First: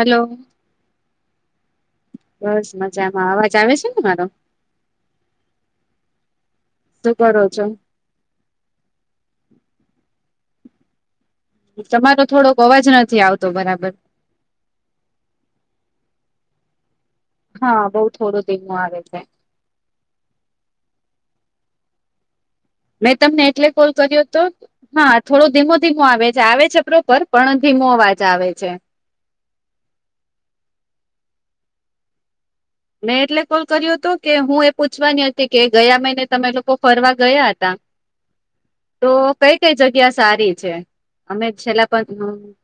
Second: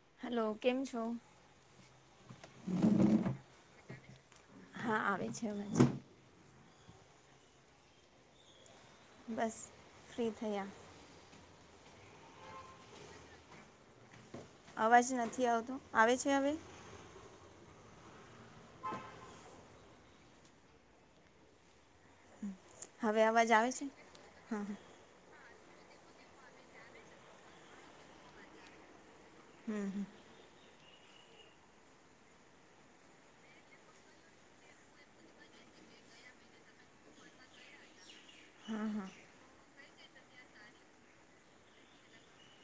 Hello hello કેમ છો. બસ મજામાં અવાજ આવે છે ને મારો. હા આવે છે અવાજ છે. શું કરો છો. બસ ફ્રી થયા. તમારો થોડોક અવાજ નથી આવતો બરાબર. અવાજ નથી આવતો આવે છે હવે. હા બઉુ થોડો ધીમો આવે છે. મેં હવે તમને અવાજ એટલે આવે છે કોલ કર્યો હતો. હા થોડો ધીમો ધીમો આવે છે આવે છે પ્રોપર પણ ધીમો અવાજ આવે છે. હમ. મેં એટલે કોલ કર્યો હતોું કે હું એ પૂછવાની હતી કે ગયા મહિને તમે લોકો ફરવા ગયા હતા. હા હા તો કઈ કઈ જગ્યા સારી છે. અમે છેલ્લા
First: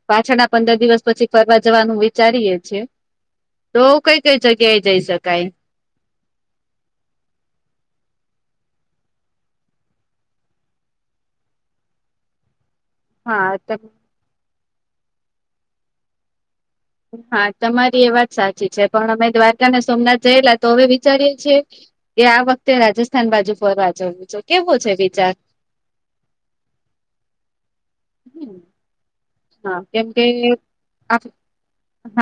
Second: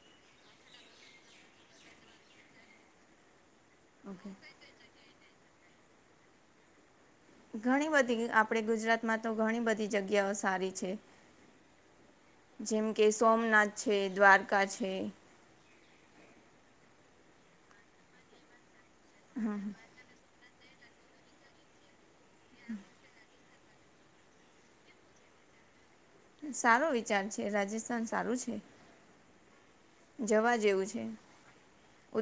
પાછળ ના પંદર દિવસ પછી ફરવા જવાનું વિચારીએે છીએ. તો કઈ ઓકે કઈ જગ્યા એ જઈ શકાય. ઘણી બધી આપણે ગુજરાતમાં તો ઘણી બધી જગ્યાઓ સારી છે. જેમ કે સોમનાથ હા છે દ્વારકા છે. હા તમારી એ વાત સાચી છે પણ અમે દ્વારકા ને સોમનાથ જયેલા તો હવે વિચારીએે છીએ કે આ વખતે રાજસ્થાન બાજુ ફરવા જવું છે કેવું છે વિચાર. સારો વિચાર છે રાજસ્થાન સારું છે. હા કેમ કે જવા જેવું છે આ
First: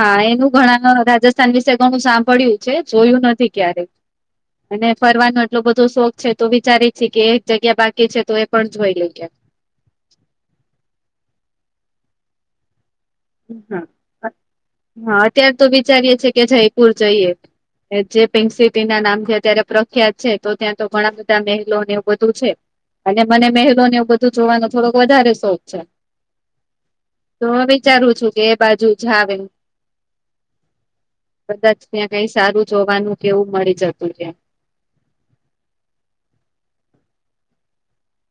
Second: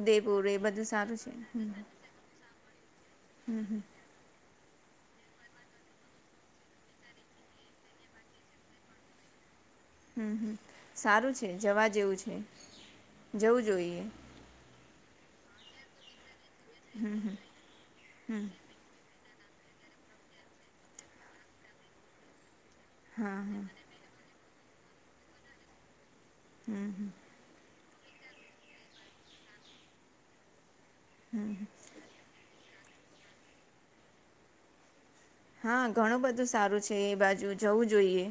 હા એનું એ બધું ઘણા સારું છે રાજસ્થાન હમ વિશે ઘણું સાંભળ્યું છે જોયું નથી ક્યારે [inaudible] અને ફરવાનો એટલો બધો શોખ છે તો વિચારી છે કે એક જગ્યા બાકી છે તો એ પણ જોઈ લયે. હમ હમ સારું છે જવા જેવું છે જવું જોઈએ. હા અત્યારે તો વિચારીએએ કે જયપુર જઈએ જે પેન શીપ. ના નામથી અત્યારે પ્રખ્યાત છે તો ત્યાં તો ઘણા બધા મહેલોને એવું બધું છે. અને હા મને હા મેહેલો ને એવું બધું જોવાનો થોડોક વધારે શોખ છે. તો હું વિચારું છું કે એ બાજુ જાવે. કદાચ ત્યાં કઈ સારું જોવાનું કેવું મળી જતું છે. હા ઘણું બધું સારું છે એ બાજુ જવું જોઈએ.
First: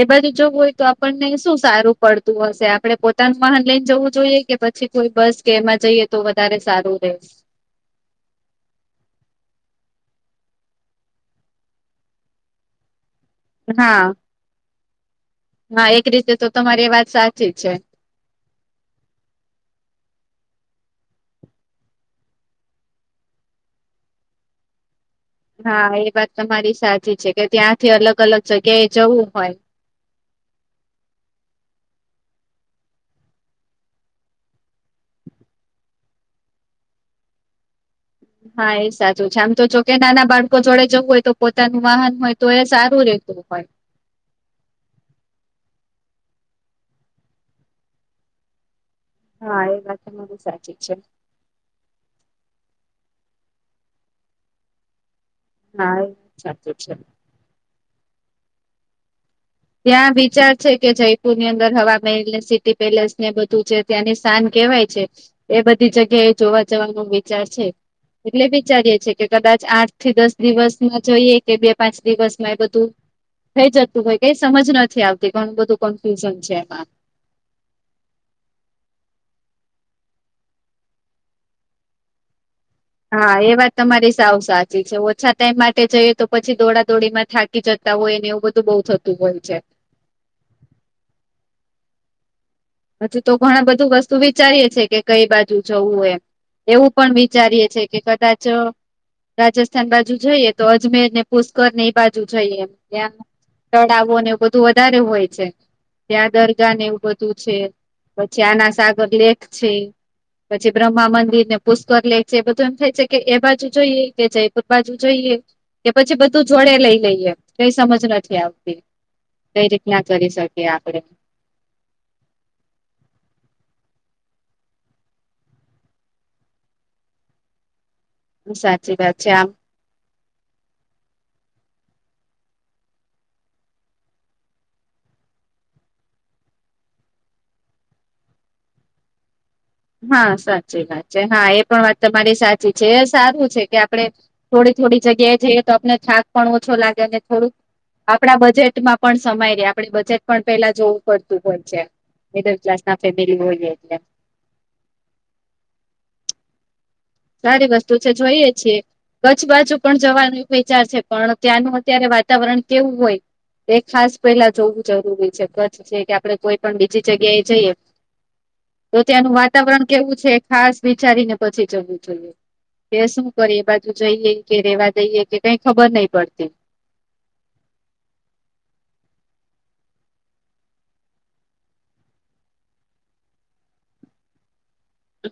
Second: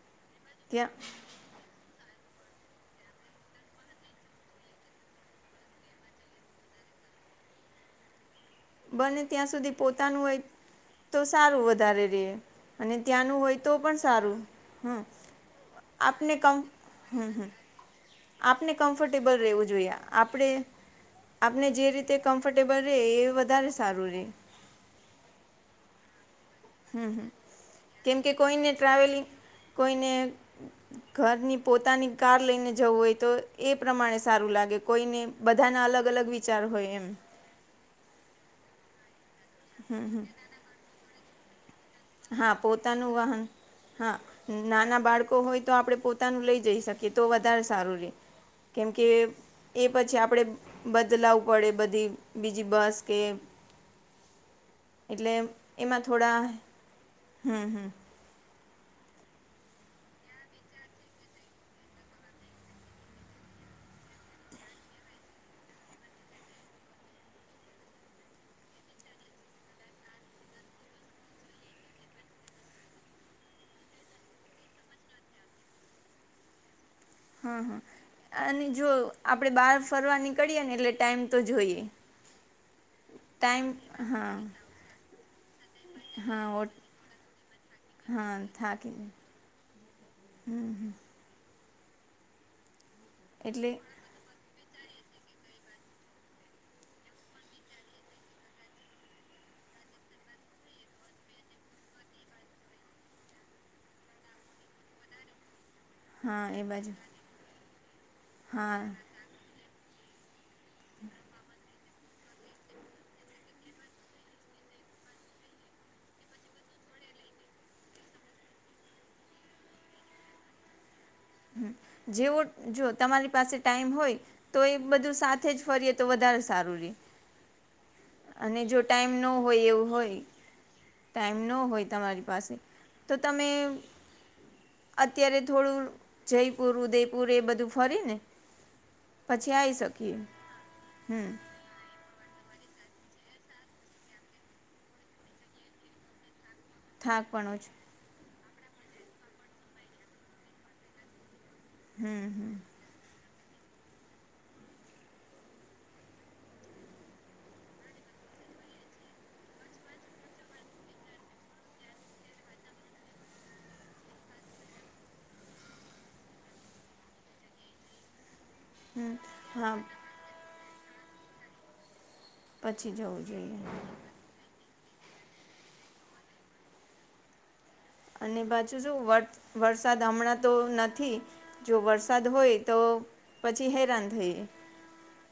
એ બાજુ જોવું હોય તો ત્યાં આપણને શું સારું પડતું હશે આપડે પોતાનું મહાન લઈને જવું જોઈએ કે પછી કોઈ બસ કે એમાં જઈએ તો વધારે સારું રહે. બને ત્યાં સુધી પોતાનું હોય તો સારું વધારે ર અને ત્યાંનું હોય. તો પણ સારું હમ. ના એક રીતે આપને તો કમ તમારી એ વાત હમ હમ સાચી છે. આપને કમ્ફર્ટેબલ રહેવું જોઈએ આપણે. આપને જે રીતે કમ્ફર્ટેબલ ર એ વધારે સારું રે. હા એ વાત તમારી હમ સાચી હમ છે કે ત્યાંથી અલગ કેમ કે અલગ કોઈને જગ્યા એ જવું ટ્રાવેલિંગ હોય. કોઈને. ઘરની પોતાની કાર લઈને જવું હોય તો એ પ્રમાણે સારું લાગે કોઈને. બધા ના અલગ અલગ વિચાર હોય એમ હા એ સાચું છે, આમ તો જોકે નાના બાળકો જોડે જવું હોય તો પોતાનું વાહન હોય તો હા એ સારું પોતાનું રહેેતું વાહન હોય હા નાના બાળકો હોય તો આપડણે પોતાનું લઈ જઈ શકીએ તો વધારે સારું રહે. કેમકે હા એ વાત પછી તમારી આપણે સાચી છે બદલાવ વડે બધી બીજી બસ કે એટલે હા એમાં થોડા ચાલે છે. હમ હમ. ત્યાં વિચાર છે, કે જયપુરની અંદર હવા મેલને સિટી પેલેસ ને બધું જે ત્યાંની સ્થાન કેહેવાય છે, એ બધી જગ્યાએ જોવા જવાનો વિચાર છે. એટલે વિચારીએે છે, કે કદાચ આઠ થી દસ દિવસમાં જોઈએ કે બે પાંચ દિવસમાં એ બધું થઈ જતું હોય કઈ સમજ નથી આવતી ઘણું બધું કન્ફ્યુઝન છે, એમાં હા હા અને જો આપણે બાર ફરવા નીકળીએ ને એટલે ટાઈમ તો જોઈએ [inaudible] હા એ વાત તમારી હા સાવ સાચી છે, ઓછા ટાઈમ માટે જઈએ તો હા પછી ઓ દોડાદોડી માં થા કી જતા હોય ને હા એવું બધું બોવ થાકી થતું હોય છે. હમ હમ. અજુ તો ઘણા એટલે બધું વસ તું વિચારીએે છે, કે કઈ બાજુ જવું હો એવું પણ વિચારીએે છે, કે કદાચ રાજસ્થાન બાજુ જઈએ તો અજમેરને પુષ્કર ને એ બાજુ જઈએ એમ ત્યા તળાવો ને એ બધું વધારે હોય છે. ત્યાં હા એ દરગાહ ને બાજુ એવું બધું છે, પછી આના હા સાગર લેક છે. પછી બ્રહ્મા મંદિરને પુષ્કર લેક છે, બધું એમ થાય છે, કે એ બાજુ જોઈએ કે જયપુર બાજુ જોઈએ કે પછી બધું જોડે લઈ લઈએ કઈ સમજ નથી આવતી કઈ રીતના કરી શકીએ આપણે હમ જેવો જો તમારી પાસે ટાઈમ હોય તો એ બધું સાથે જ ફરીએ તો વધારે સારું રે અને જો સાચી ટાઈમ વાત ન છે આમ હોય એવું હોય ટાઈમ ન હોય તમારી પાસે તો તમે અત્યારે થોડું જયપુર, ઉદેયપુર એ બધું ફરી ને પછી આય શ હા સાચી વાત છે, હા એ પણ વાત તમારી સાચી છે, સારું છે, કે આપણે થોડી થોડી જગ્યાએ જઈએ તો આપણે થાક પણ ઓછો લાગે અને થાક પણ થોડુંક ઓછો આપણા બજેટમાં પણ સમાય રે આપણે બજેટ પણ પેલા જો પડતું હો છે, હમ નેત હમ ક્લાસના ફેમિલી હોયે એટલે સારી વસ્તુ છે, જોઈએે છીએ કછ બાજુ પણ જવાનું વિચાર છે, પણ ત્યાંનું અત્યારે વાતાવરણ કેવું હોય એ ખાસ પેલા જોવું જરૂરી છે, કચ્છ છે, કે આપડે કોઈ પણ બીજી જગ્યા એ જઈએ તો હમ ત્યાંનું હા વાતાવરણ કેવું છે, ખાસ વિચારીને પછી જવું જોઈએ પછી કે જવું શું જોઈએ કરીએ બાજુ જઈએ કે રેવા દઈએ કે કઈ ખબર નઈ પડતી અને બાછુ જો વટ વરસાદ હમણાં તો નથી જો વરસાદ હોય તો પછી હેરાન થઈએ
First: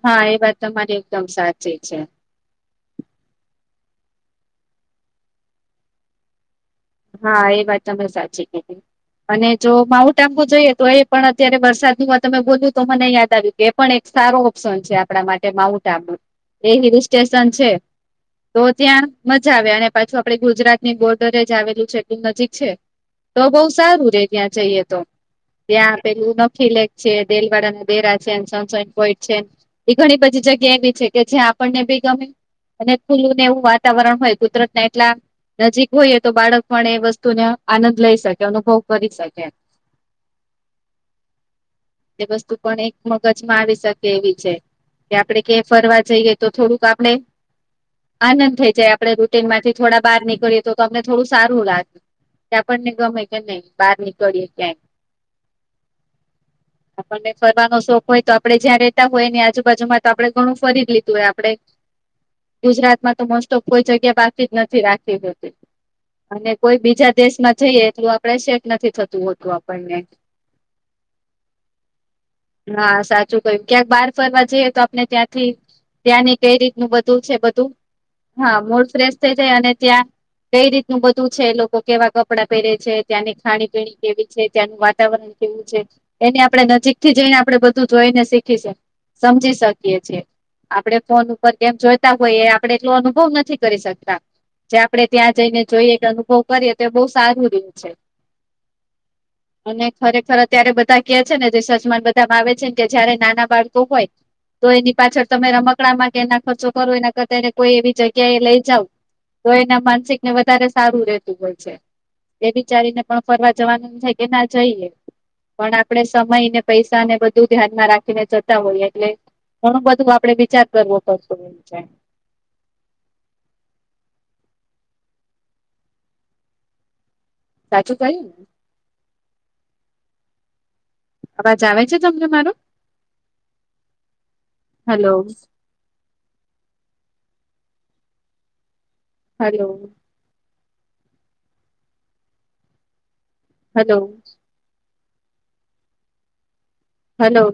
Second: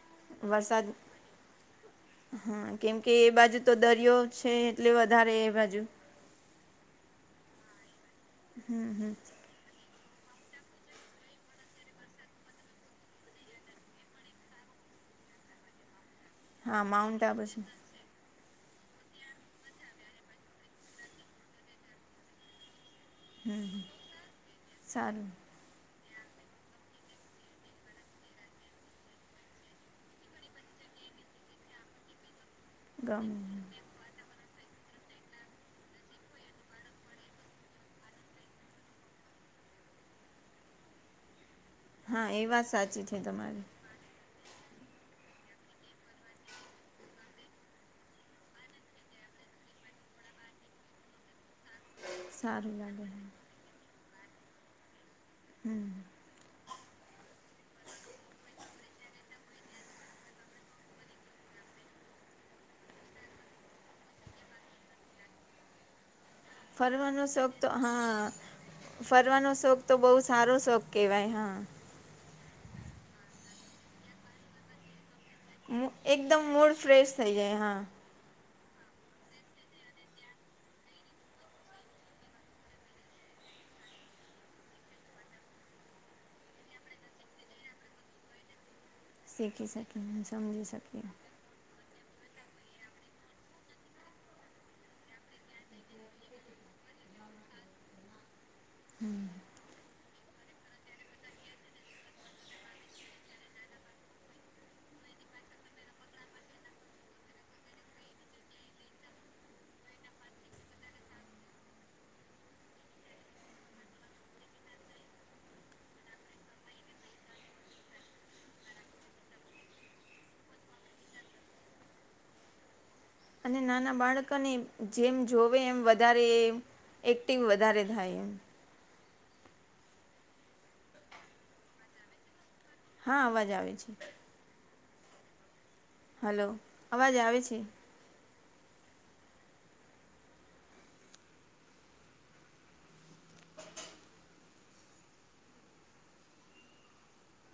હા એ વાત વરસાદ તમારી એકદમ સાચી છે. હા કેમ કે એ બાજુ તો દરિયો છે, એટલે વધારે એ બાજુ હા એ વાત તમે સાચી કીધી હમ હમ અને જો માઉન્ટ આંબુ જોઈએ તો એ પણ અત્યારે વરસાદનું તમે બોલ્યું તો મને યાદ આવ્યું કે પણ એક સારો ઓપ્શન છે, આપણા માટે માઉન્ટ આબુ એ હા હિલ માઉન્ટ આબુ સ્ટેશન છે. તો ત્યાં મજા આવે અને પાછું આપડે ગુજરાતની બોર્ડરે આવેલું છે એટલું નજીક છે તો બહુ હમ હમ, સારું રે ત્યાં જઈએ તો સારું ત્યાં પેલું ન લેખ છે દેલવાડા ન દેરા છે સન સાઇન પોઈન્ટ છે એ ઘણી બધી જગ્યા એવી છે કે જ્યાં આપણને બી ગમે અને ખુલ્લુંને ગમે એવું વાતાવરણ હોય કુદરતના એટલા નજીક હોય તો બાળક પણ એ વસ્તુને આનંદ લઈ શકે અનુભવ કરી શકે તે હા એ વસ્તુ વાત પણ એક સાચી છે મગજમાં તમારી આવી શ કે એવી છે, કે આપડે કે ફરવા જઈએઈ તો થોડુંક આપણે આનંદ થઇ જાય આપડણે રૂટીન માંથી થોડા બહાર નીકળીએ તો અમને થોડું સારું લાગ કે સારું આપણને લાગે ગમે કે નહી બહાર નીકળીએ ક્યાંય આપણને ફરનો શોખ હોય તો આપડે જ્યાં રેતા હોય આજુબાજુમાં તો આપડે ઘણું ફરીદ લીધું હોય આપડે ગુજરાત માં તો મોસ્ટ ઓફ કોઈ જગ્યા બાકી જ નથી રાખી હોતી અને કોઈ બીજા ફરવાનો શોખ દેશમાં તો જઈએ એટલું હા આપડે સેટ નથી થતું ફરવાનો હોતું શોખ તો આપણને. બહુ સારો શોખ કેવાય હા હા સાચું કય્યું ક્યાંક બહાર ફરવા જઈએ તો આપને ત્યાં મુ- ત્યાંની એકદમ કઈ મૂડ રીતનું ફ્રેશ બધું છે થઈ જાય બધું હા હા મૂડ ફ્રેશ થઈ જાય અને ત્યાં કઈ રીતનું બધું છે લોકો કેવા કપડાં પહેરે છે ત્યાંની ખાણી પીણી કેવી છે ત્યાંનું વાતાવરણ વું છે એને આપણે નજીક થી જઈને આપણે બધું જોઈને શીખી છે સમજી શીખી શકીએ છીએ સમજી આપડે શકીએ ફોન કેમ જોઈતા હોય એ આપણેે એટલો અનુભવ નથી કરી શકતા જે આપણે ત્યાં જઈને જોઈએ અનુભવ કરીએ તો એ બહુ સારું રીત છે હમ્મ અને ખરેખર ત્યારે બધા કે છે ને જે સજમાન બધામાં આવે છે ને કે જયારે નાના બાળકો હોય તો એની પાછળ તમે રમકડામાં કે એના ખર્ચો કરો એના કરતાને કોઈ એવી જગ્યા એ લઈ જાવ તો એના માનસિકને વધારે સારું રહેતું હોય છે એ વિચારીને પણ ફરવા જવાનું ન થાય કે ના જઈએ પણ આપણે સમય ને પૈસાને બધું ધ્યાનમાં રાખીને જતા હોઈએ એટલે ઘણું બધું આપડે વિચાર કરવો પડતું હોય છે અને નાના બાળકોને જેમ જોવે એમ વધારે એક્ટિંગ વધારે સાચું થાય કહ્યું એમ ને અવાજ આવે છે તમને મારું હા અવાજ આવે છે હેલો હલો અવાજ આવે છે હલો હલો હલો